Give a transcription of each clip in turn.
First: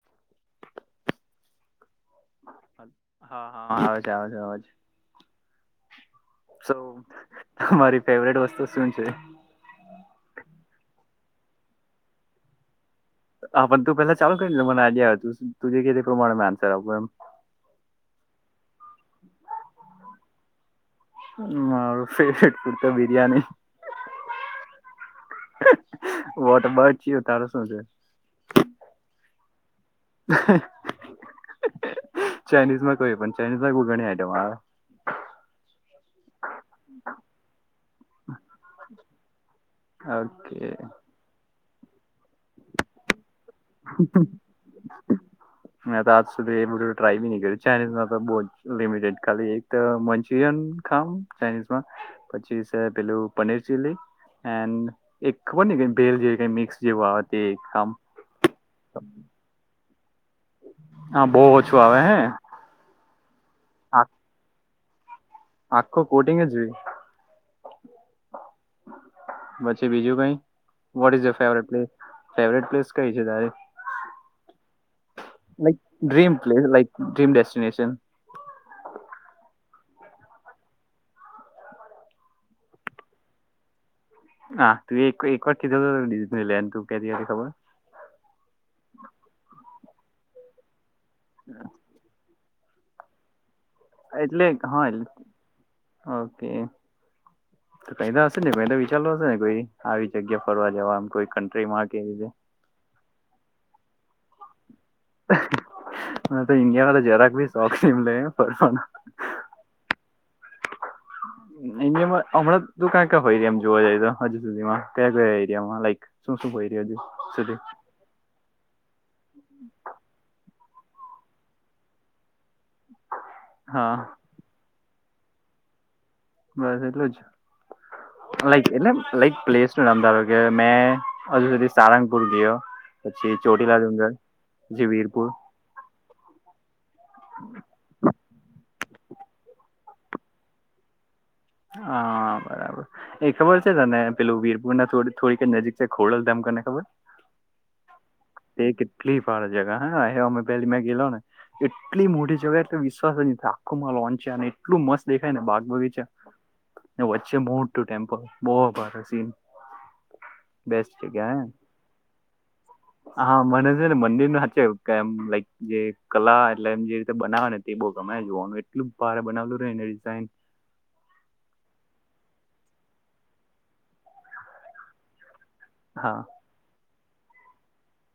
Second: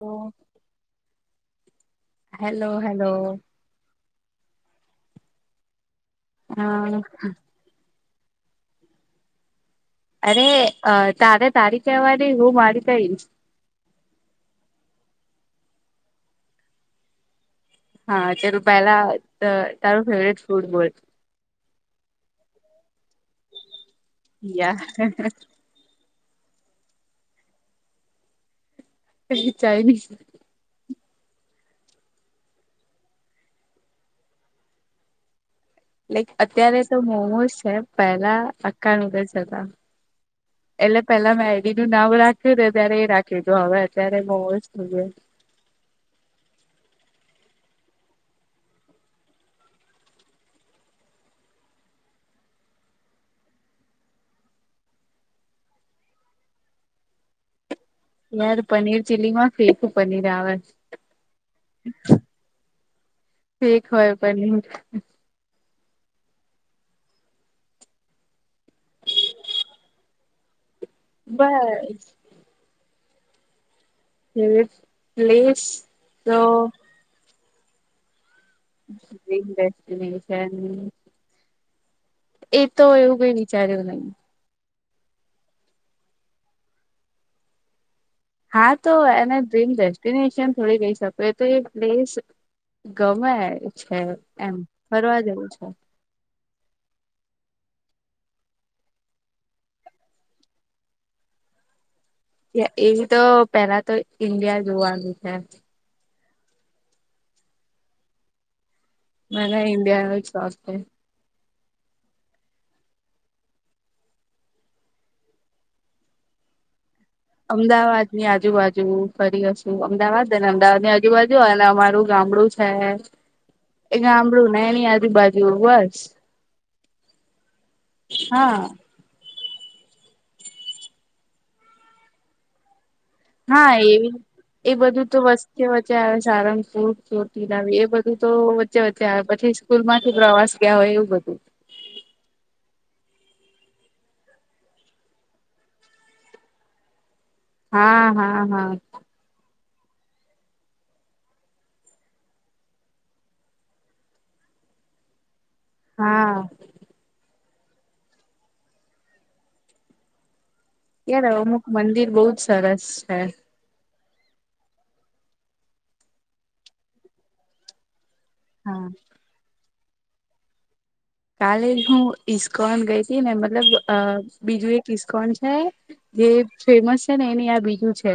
હા hello hello. જવો જવો સૌ હા તમારી ફેવરેટ વસ્તુ શું છે? અરે અ તારે તારી કેહેવાની હું મારી કહીશ હા પણ તું પેલા ચાલુ કરી લે મને આઈડિયા આવે તું જે કે તે પ્રમાણેમાં આન્સર આપું એમ. હા ચલ તું પહેલા તા તારો ફેવરેટ તું જ બોલ. મારું ફેવરેટ તો બિરિયાણી. યા હ્ હ્. [unintelligible] વા તો બાજ યુ તારો શું છે? ચાઇનીઝ [unintelligible] ચાઇનીઝ માં કઈ? પણ ચાઇનીઝમાં કોઈ ઘણી આઈટમ આવે. લાઈક અત્યારે તો મોમોઝ છે પેલા આકાનગ જ હતા. ઓકે એટલે પેલા મેડી નું નામ રાખ્યું ત્યારે એ રાખ [unintelligible] મે તો આજ સુધી એ બધુ ટ્રાય બી નહી કરી. ચાઇનીઝમાં તો બહુ જ લિમિટેડ ખાલી એક તો મંચુરિયન ખામ ચાઇનીઝમાં પછી છે પેલું પનીર ચીલી એન એક ખબર નઈ કઈ ભેળ જે કઈ મિક્સ જેવું તે ખામ. યાર પનીર ચીલી માં ફી પનીર આવે હા બહુ ઓછું આવે હે ઠીક હોય પનીર. આખો કોટિંગ જ એવી રીતના. પછી બીજું કઈ? વોટ ઈજા અ ફેવરે બસ પ્લેસ કઈ છે તારે? ફેવરેટ પ્લેસ લક ડ્રીમ તો place like dream destination. [unintelligible] Destination. એ તો એવું કઈ વિચાર્યું નહી? હા તુ એ કઈ એક વાર કીધ લો [unintelligible] કેતી હતી ખબર. હા તો એને ડ્રીમ ડેસ્ટિનેશન થોડી કેય શકો એતો એ પ્લેસ ગમે છે, એટલે એમ હા ફરવા જેવું છે. ઓકે તો કઈ તો હશે ને કઈ તો વિચારલુ હશે ને કોઈ આવી જગ્યા ફરવા જવા કોઈ કન્ટ્રીમાં કે રીતે એ એવી તો પેલા તો ઇન્ડિયા જોવાનું છે. મને તો ઇન્ડિયા માં તો જરાક ભી શોખ નિમલે ફરવાનો મે ના ઇડિયાનો જ શોખ છે. ઇનડીયામાં અમણાં તુ કા કા ફયરી એમ જોવા જઈ તો હજુ સુધીમાં કયા- કયા એરિયામાં લાઈક શું શુ ફયરી હજુ સુધી અમદાવાદની આજુબા હજુ ફરી હશું અમદાવાદને અમદાવાદની આજુબાજુ અને અમારું ગામડું હે‌ હે હા એ ગામડું ને એની આજુબાજુ બસ બસ એટલું જ હા લાઇક એટલે લાઈક પ્લેસ નું નામ ધારો કે મેં હજુ સુધી સારંગપુર ગીય હા ચોટીલા એવી ડુંગર. એ બધું તો વીરપુર વચ્ચે વચ્ચે આવે સારંગપુર, ચોટીલાના એ બધું તો વચ્ચે વચ્ચે આવે પછી સ્કૂલમાંથી પ્રવાસ ગયા હોય એવું બધું. હા બરાબર એ ખબર છે તને પેલું વીરપુરના થો થોડી કઈ નજીક છે ખોડલધામ તને ખબર. હા. હા હા તે કેટલી ફળ જગ હા હમે પહેલી મે ગેલો ને એટલી મોટી જગા એટલે વિશ્વાસ જ આખું માં લોન્ચ છાંય ને એટલું મસ્ત દેખાય ને બાગ બગિચ હા ને વચ્ચે મોટું ટેમ્પલ બો ભારે સીન. બેસ્ટ યાર જગ્યા હે અમુક મંદિર બહુ જ સરસ છે હા મને છે ને મંદિર ન નાચમ લાઈક જે કલા એટલે એમ જે રીતે બનાવે ને તે બો તમે જોવાનું હા એટલું ભારે બનાવલું રહેેને ડિઝાઇન કાલે હું ઈસ્કોન ગઈતી ને મતલબ અ બીજું એક ઈસ્કોન હા જે ફેમસ છે, ને એની આ બીજું છે.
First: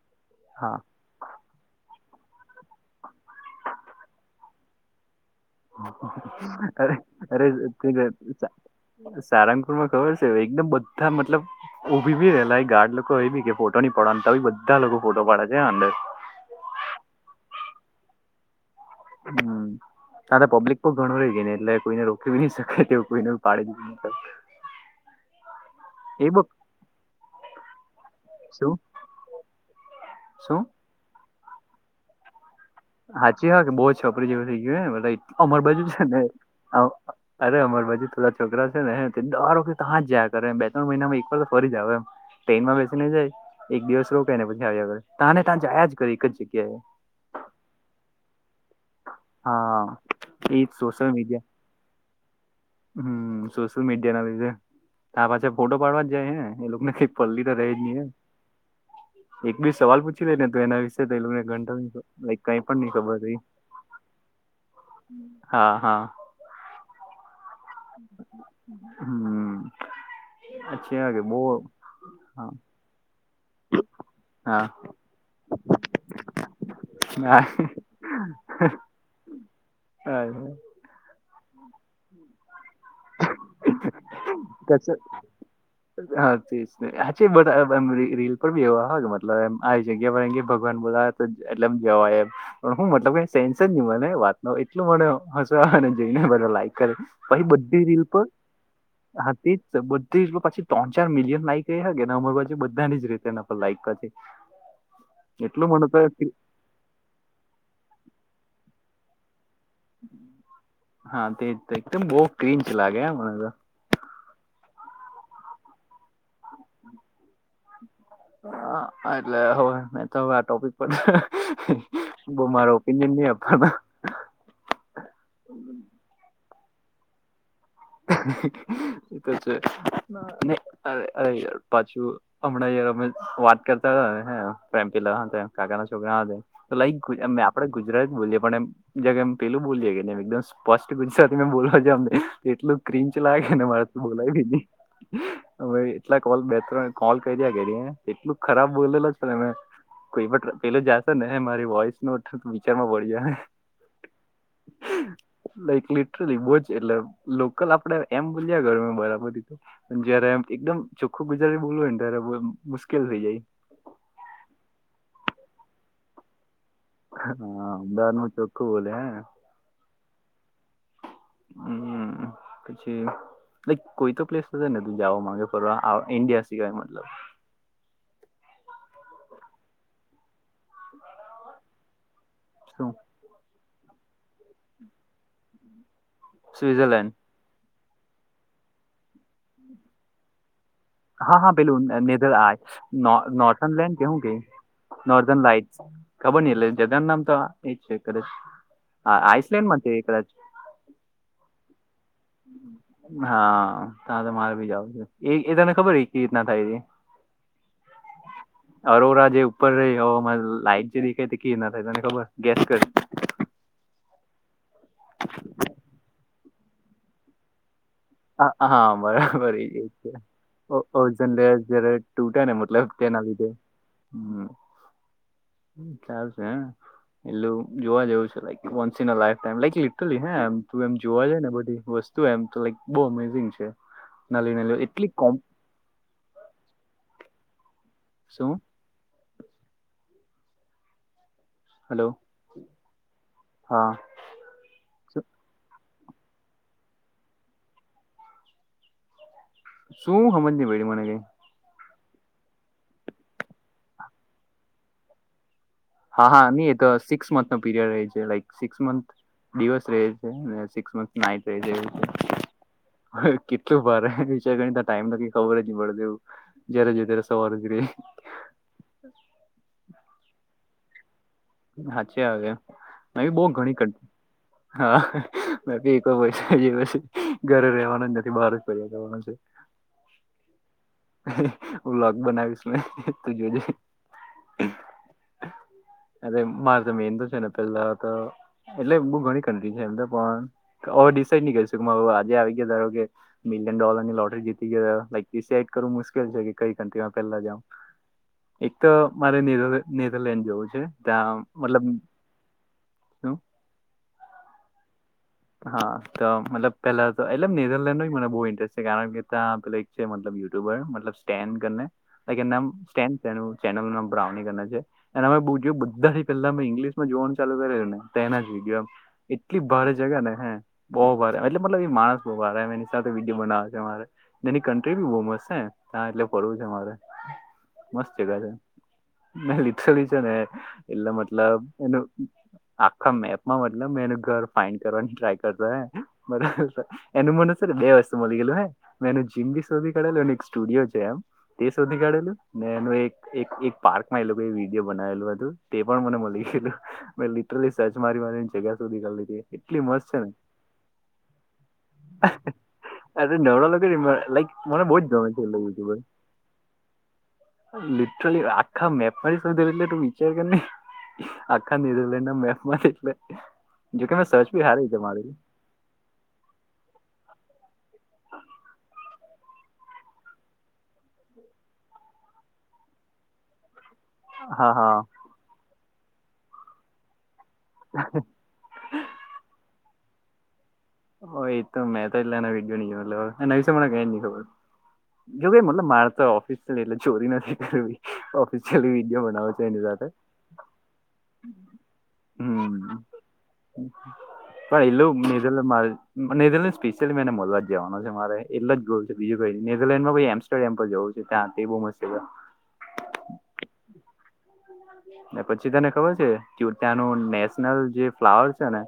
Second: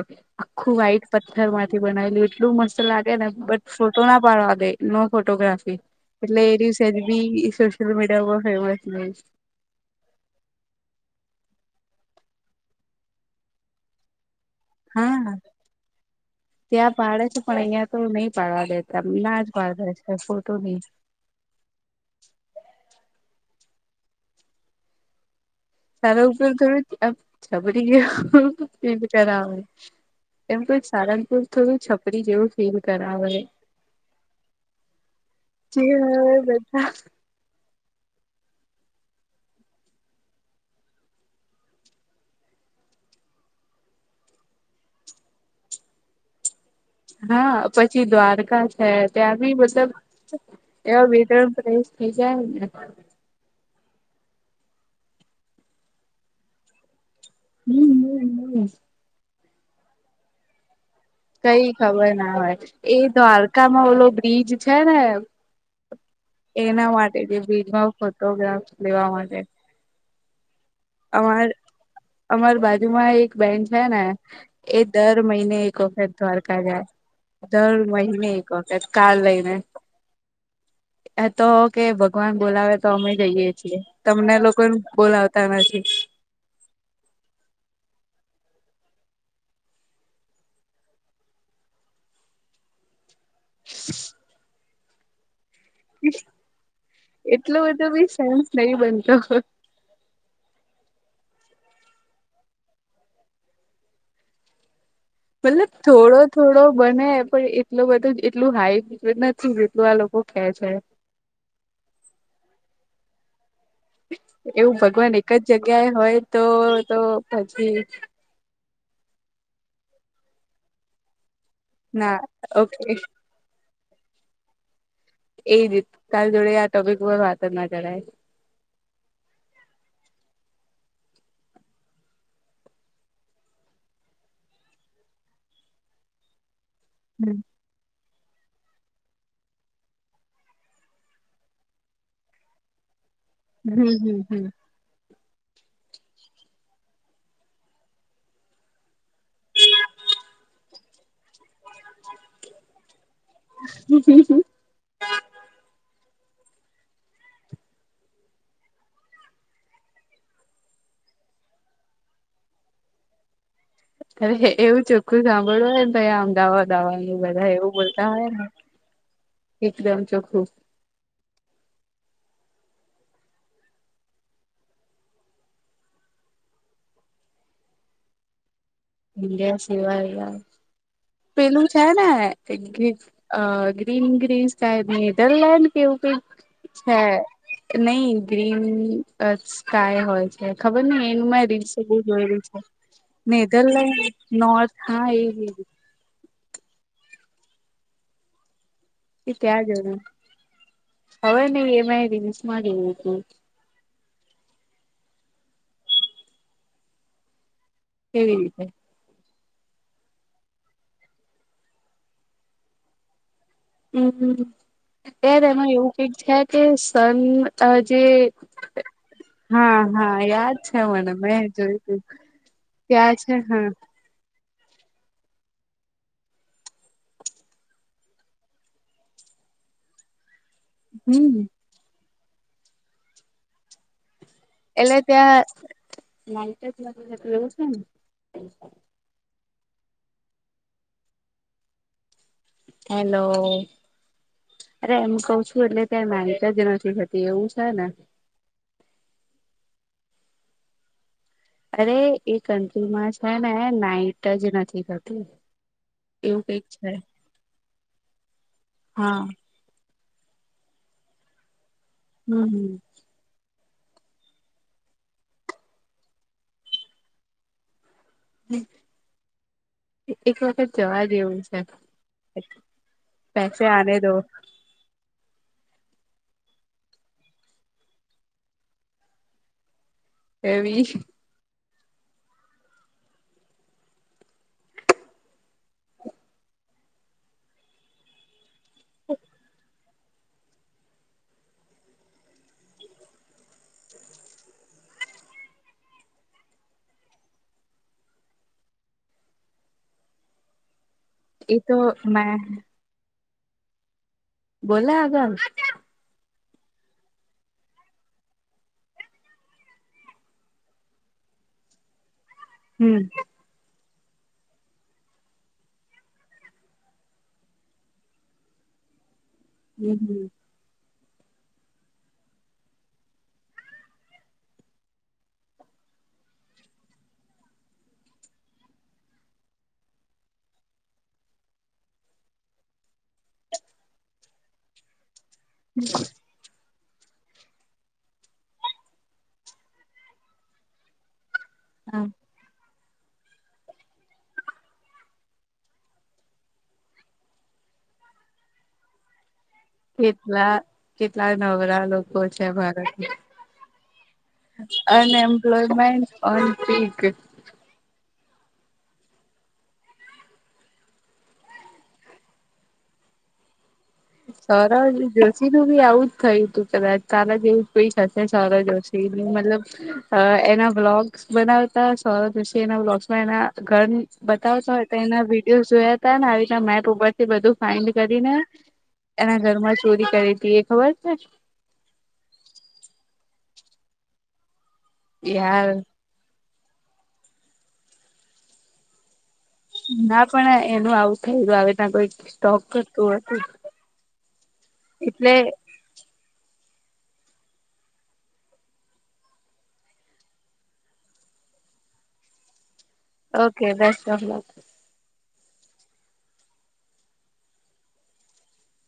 હા આખું વાઈટ પથ્થરમાંથી બનાવેલું એટલું મસ્ત લાગે ને બટ ફોટો ના પાડવા દે નો ફોટોગ્રાફી એટલે એ દિવસે અરે જ બી મીડિયા પર ફેમસ નહી [unintelligible] સારંગપુરમાં ખબર છે, એકદમ બધા મતલબ ઊભી ભી રેલા ગાર્ડ લોકો ઓય બી કે ફોટો ની [unintelligible] તો બી બ હા ત્યાં પાડે છે, પણ અહિયાં તો નહી પાડવા દે હમ્મ તાત પબ્લિક પણ ઘણું હોય કે ની એટલે કોઈને રોકવી ની શકે તેવું કોઈને પાડેબી [inaudible] તારા ઉપર થોડું છપરી જેવુ શું ફીલ કરાવે શું એમ કોઈ સારંગપુરમાં થોડું છપરી જેવું ફીલ કરાવે હાચુ હકે બો છપરી જેવું થઈ ગયુ બધા અમાર જે બાજુ છે, ને હવે બધા અ અરે અમાર બા જુ થોડા છોકરા છે, ને હે તે દર વખતે તા જ જાયા કરે બે ત્રણ મહિનામાં એક વાર તો ફરી જ આવે એમ ટ્રેન માં બેસીને જાય એક દિવસ રોકાઇને પછી આવ્યા કરે તાને તા જાયા જ કરે એક જ જગ્યાએ હા પછી દ્વારકા હે ત્યાં બી હા મતલબ એજ સોશિયલ એવા બે મીડિયા તણ પ્રેવેશ થઈ જાય ને મીડિયાના લીધે તા પાછા ફોટો પાડવા જાય હે એ લોકને પલ્લી ત રેજ નહી હમ હે હમ એક બી સવાલ પૂછી લે ને ત એના વિ કઈ ખબર ના [unintelligible] હોય કઈ પણ ની એ ખબર રેય દ્વારકામાં ઓલો બ્રિજ છે, ને હા હા એના માટે જે બ્રિ ભાવ ફોટોગ્રાફ લેવા માટે હમ અચ્છા કે બહુ અમાર હા અમાર બાજુમાં એ બેન છે, ને હા એ દર મહિને એક વખત દ્વારકા જાય. હા દર મહિને એક વખત કાર લઈને તો કે ભગવાન બોલાવે તો અમે જઈએ છીએ તમને લોકો બોલાવતા ન હા તેજને હાચે બધા એમ એમ રી રીલ પર ભી એવા હકે મતલબ એમ આવી જગ્યા પર એમ કેય ભગવાન તે એટલે જવાય એમ પણ હું મતલબ સેન્સ જ ની હોય એ વાત ની એટલું મને હસવું આવે ને જેઇને બધા લાઈક કરે પછી બ એટલું બધું બી [unintelligible] સેન્સ નહી ત્રણ બનતો ચાર મિલિયન લાઈક એ [unintelligible] બધાની જ રીતે લાઇક મતલબ થોડો થોડો બને પણ એટલું બધો એટલું હાઈ ને હા તે એકદમ બો કિંચ લાગે હ મને તો એવું ભગવાન એક જ જગ્યાએ હોય તો તો પછી હા એટલે હોવે મે તો આ ટોપિક પર ના મારો ઓકે ઓપિનિયન ની આપ એ જ તતારી જોડે ટોપિક હો વાત જ ના કરાય એતો છે અરે અરેયાર પાછું હમણાં અમે વાત કરતા હતા પ્રેમ પીલા હાથે કાકા છોકરા હાતે તો લાઈક હમ આપડે ગુજરા બોલીએ પણ એમ જક એમ પેલું બોલીએ કે એકદમ સ્પષ્ટ ગુજરાતીમે બોલવા જામ ને એટલું ક્રિંચ લાગેને મારે હમ હમ બોલાય બી હમ ની એટલા કોલ બે ત્રણ કોલ કરીયા કરયે એટલું ખરાબ બોલેલ છે, ને મે કોઈ પણ પેલો જાશે ને હે મારી વોઈસ નોટ વિચારમાં પડી જાહે લાઈક લિટરલી બોજ એટલે લોકલ આપડે એમ બોલ્યા કરુ બરાબર રીતે જયારે એકદમ ચોખ્ખું ગુજરાતી બોલવું હોય ને ત્યારે મુશ્કેલ થઇ જાય અરે એવું ચોખ્ખું સાંભળું હોય તે અમદાવાદ દવાનું બધા હા એવું બોલતા હોય અમદાવાદમાં ને ચોખ્ખું બોલે હે એકદમ ચોખ્ખું [inaudible] હમ પછી કોઈ તો કલીપ હશે ને તું જાવા માંગેફરવા આ ઈન્ડિયા સિવાય મતલબ [inaudible] ઇન્ડિયા સિવાય પેલું છે ને શું અ [unintelligible] સ્વિઝરલેન્ડ નઈ ગ્રીન સ્કાય હોય છે ખબર હા એમાં હા રીલ્સો પેલું બહ નેધર જોય આ છે ને નોર્થન લેન્ડ કે નોર્થ હા એ કબર ની એટલે જગનું નામ તો એજ છે કદાચ હા એ ત્યાં આઈસલેન્ડમાં જવું એકદાચ હવે નહી એ મેં રીલ્સમાં જોયું હતું હા તા મારે ભી જાાવ છો એ એ તમને ખબર હો કે રીતના થાય તે કેવી રીતે અરોરા જેવ ઉપર રહી લાઈટ જે દેખાય કે ના થાય તને ખબર ગેસ કરી હમ ત્યારે એનું એવું કઈ છે કે સન જે હા હા, બરાબર એ જ હા છે હા યાદ છે મને ઓઝન મેં લેયર જોય જયારે તું તૂટે ને મતલબ ક્યાં તેના છે લીધે હા હમ [inaudible] ચાલ છે હે એટલું જોવા જવું છે [unintelligible] તું એમ જોવા હમ જઈ ને બધી વસ્તુ એમ તો બો અમેઝિંગ છે નલી નલી એટલે એટલી કોમ્પ ત્યાર એવું છે ને શું હલો હેલો હા અરે એમ શું કઉ છું એટલે ક માન જ નથી થતી એવું છે ને શું સમજ ન બેડી મને કઈ અરે એ કન્ટ્રીમાં છે ને નાઈટ જ નથી કરતી હા હા નહી એ તો સિક્સ મંથ નો પીરિયડ રહે છે લક સિક્સ મંથ હા દિવસ રહે હેક્સ મથ નાટ ર હમ હમ શું ભારે વિચાર ગણી ટાઈમ ન ખબર જ ન પડેવું જયારે જોય ત્યારે સવાર ઉ ર એક વખત જવા દવું સાચ આવે નવી બહ પૈસે ઘણી કર આને દો હા મે ઘરે રવાનાજ નથી બહાર જ ફરવા જવાનું છે એવી હું બલોગ બનાવીશ મે તો જોજે અરે મારે તો મેન તો છે ને પેલા તો એટલે બઉ ઘણી કંન્ટ્રી છે એમ તો પણ [unintelligible] હવે ડિસાઈડ નની કરી શક આજે આવી ગયા ધારો કે મિલિયન ડોલર ની લોટરી જીતી ગયો [unintelligible] કરવું મુશ્કેલ છે કે કઈ કન્ટ્રીમાં પહેલા જાવ એક તો મારે નેદર નેધરલેન્ડ જવું છે ત્યાં એ તો મતલબ મે હ બોલા આગળ હા તો મતલબ પેલા તો એટલેમ નેધરલેન્ડ જ મને બહુ ઇન્ટરેસ્ટ છે કારણ કે ત્યાં છે એક છે મતલબ યુટ્યુબર મતલબ સ્ટેડ હમ [unintelligible] [unintelligible] એના બોઉ જો બધાથી પેલા મે ઇંગ્લિશમાં જોવાનું ચાલુ કરેલું ને તે એનાજ વિડિઓ એટલી ભારે જગા હમ ને હે બહુ ભારે એટલે મતલબ એ માણસ બહુ ભારે એની સાથે વિડીયો બનાવે છે અરે એની કન્ટ્રી બી બહુ મસ્ત છે હા એટલે ફરવું છે મારે મસ્ત જગ્યા છે ના લીલી છે ને એટલે મતલબ એનું આખા મેપમાં મતલબ મે એનું ઘર ફાઈનડ કરવાની ટ્રાય કરતો હે મતલબ એનું મને છે બે વસ્તુ મળી ગયલું હે મેં એનું જીમ બી શોધી કરાેલું અને એક સ્ટુડિયો છે એમ તે સૌઘી હમ કાઢેલું એનુ એક એક એક પાર્કમાં એ લોકોએ વિડીયો બનાવેલું હતું તે પણ મને મળી ગયેલું મે લીટર્રલી સર્ચ મારી અને એ જગ્યા સુધી કરી લે કેટલા કેટલા નવરા લોકો છે ભારતમાં અરે નવરા લોકો લાઈક મને બહુ જ ગમે છે એટલો unemployment YouTuber on peak literally આખા માપમાં થી શોઘી એટલે તુ વિચાર કરને આખા ન્યુઝીલેન્ડ ના મેપમાં એટલે જોકે મેં સર્ચ બી હારી સૌરવ રીતે મારેલી જોશીનું બી આવુંજ થયું હતું કદાચ તારા જેવું પૈસા થશે સૌરભ જોશી મતલબ એના વ્લોગસ બનાવતા સૌરભ જોશી એના એના ઘર હા બતાવતા હો હા તો એના વિડીયોસ જોયા તા ને આવી રીતે મેપ ઉપર થી બધું ફાઇન્ડ કરીને એના ઘરમાં ચોરી કરે હતી એક હો એ તો મેં તો એટલેના વિડીયો ન જોયા એના વિશે મને કઈ નહી ખબર છે જો કઈ યાર મતલ માર તો ઓફિસલી એટલે ચોરી નથી કરવી ઓફિસલી વિડીયો બનાવુ ના પણ એનું આવું થયયું આવે ત્યાં કોઈ સ્ટોક હમ કરતું હતું પણ એલું એટલે મઝ મા નેધરલેન્ડ સ્પેશિયલી મેં એને મળવા જવાનો છે મારે એટલેજ જોવું છે બીજું કઈ નેધરલેન્ડમાં કોઈ એમસ્ટર્ડેમ પર જવું છે હા તે બહુ મસ્ત છે ઓકે શુભેચ્છા ને પછી તને ખબર છે કે ત્યાનું નેશનલ જે ફ્લાવર છે ને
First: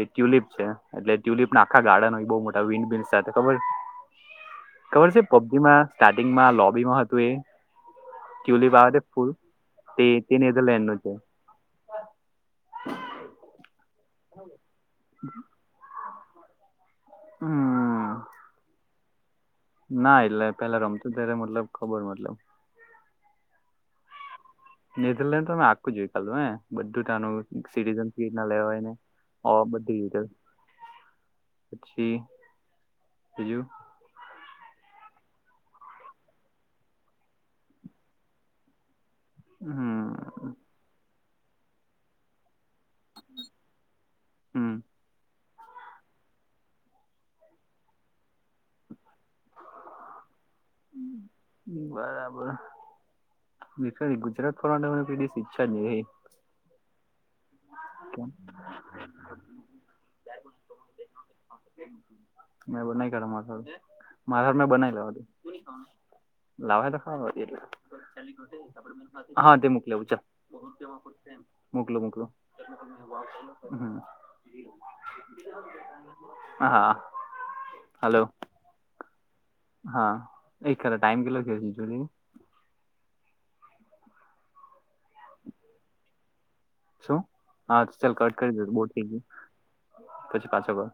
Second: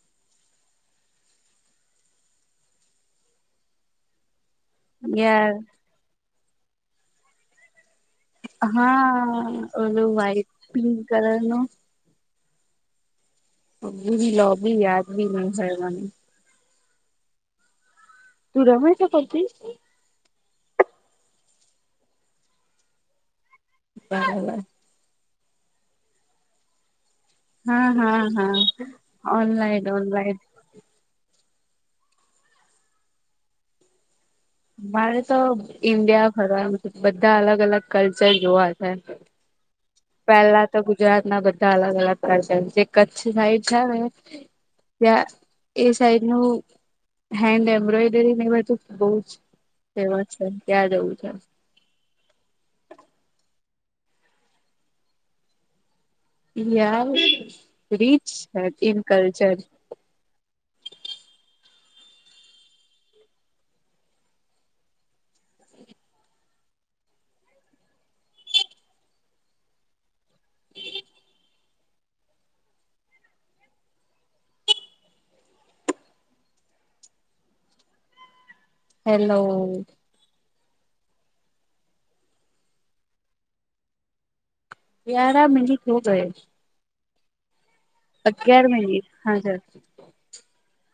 એ ટ્યુલિપ છે એટલે ટ્યુલિપ ના આખા ગાર્ડન બહુ મોટા વિન્ડ મિલ સાથે ખબર હ ખબર છે પબજીમાં સ્ટાર્ટિંગમાં લોબીમાં હતું એ ટ્યુલિપ આવે તે ફૂલ હા તે ઓલું તે વ્હાઈટ નેધરલેન્ડ પિંક નું છે. કલર નું [unintelligible] લોબી યાદ બી નહી હ મને હમ તુ રમેં છે પબ ના એટલે પેલા રમતો ત્યારે મતલબ ખબર મતલબ [unintelligible] ઈધરલેન્ડ તો મે આખું જોઈ બધું હા હા હા ઓનલાઈન ઓનલાઈન [unintelligible] [inaudible] પછી બીજું. મારે તો ઈન્ડિયા ફરવા બધા અલગ અલગ કલ્ચર જોવા છે. હમ પેલા તો ગુજરાત ના બધા અલગ અલગ પ્રદેશ જે કચ્છ સાઈડ છે ને હમ ત્યાં એ સાઈડ નું હેન્ડ એમ્બ્રોઈડરી ને બધું બહું જ ફેમસ છે. ત્યાં જવું છે બરાબર. ગુજરાત ફરવા માટે કદી ઈચ્છા નહી થતી. ત્યાં રીચ હે ઇન કલ્ચર મે બનાવી કઢ માર મારા મેં બનાવી લેવા તું લાવય તો ખાવાનું એટલે હા તે મુકયુ ચાલ મોકલુ મોકલુ. [inaudible] હા હલો. હેલો. હા એક ખરા ટાઈમ કેટલો થયો છે જોજે ગ્યારા મિનિટ હો ગયો. શું હા ચાલ કટ કરી દે બઉ થઈ મિનિટ ગયું હા જ પછી પાછો કર.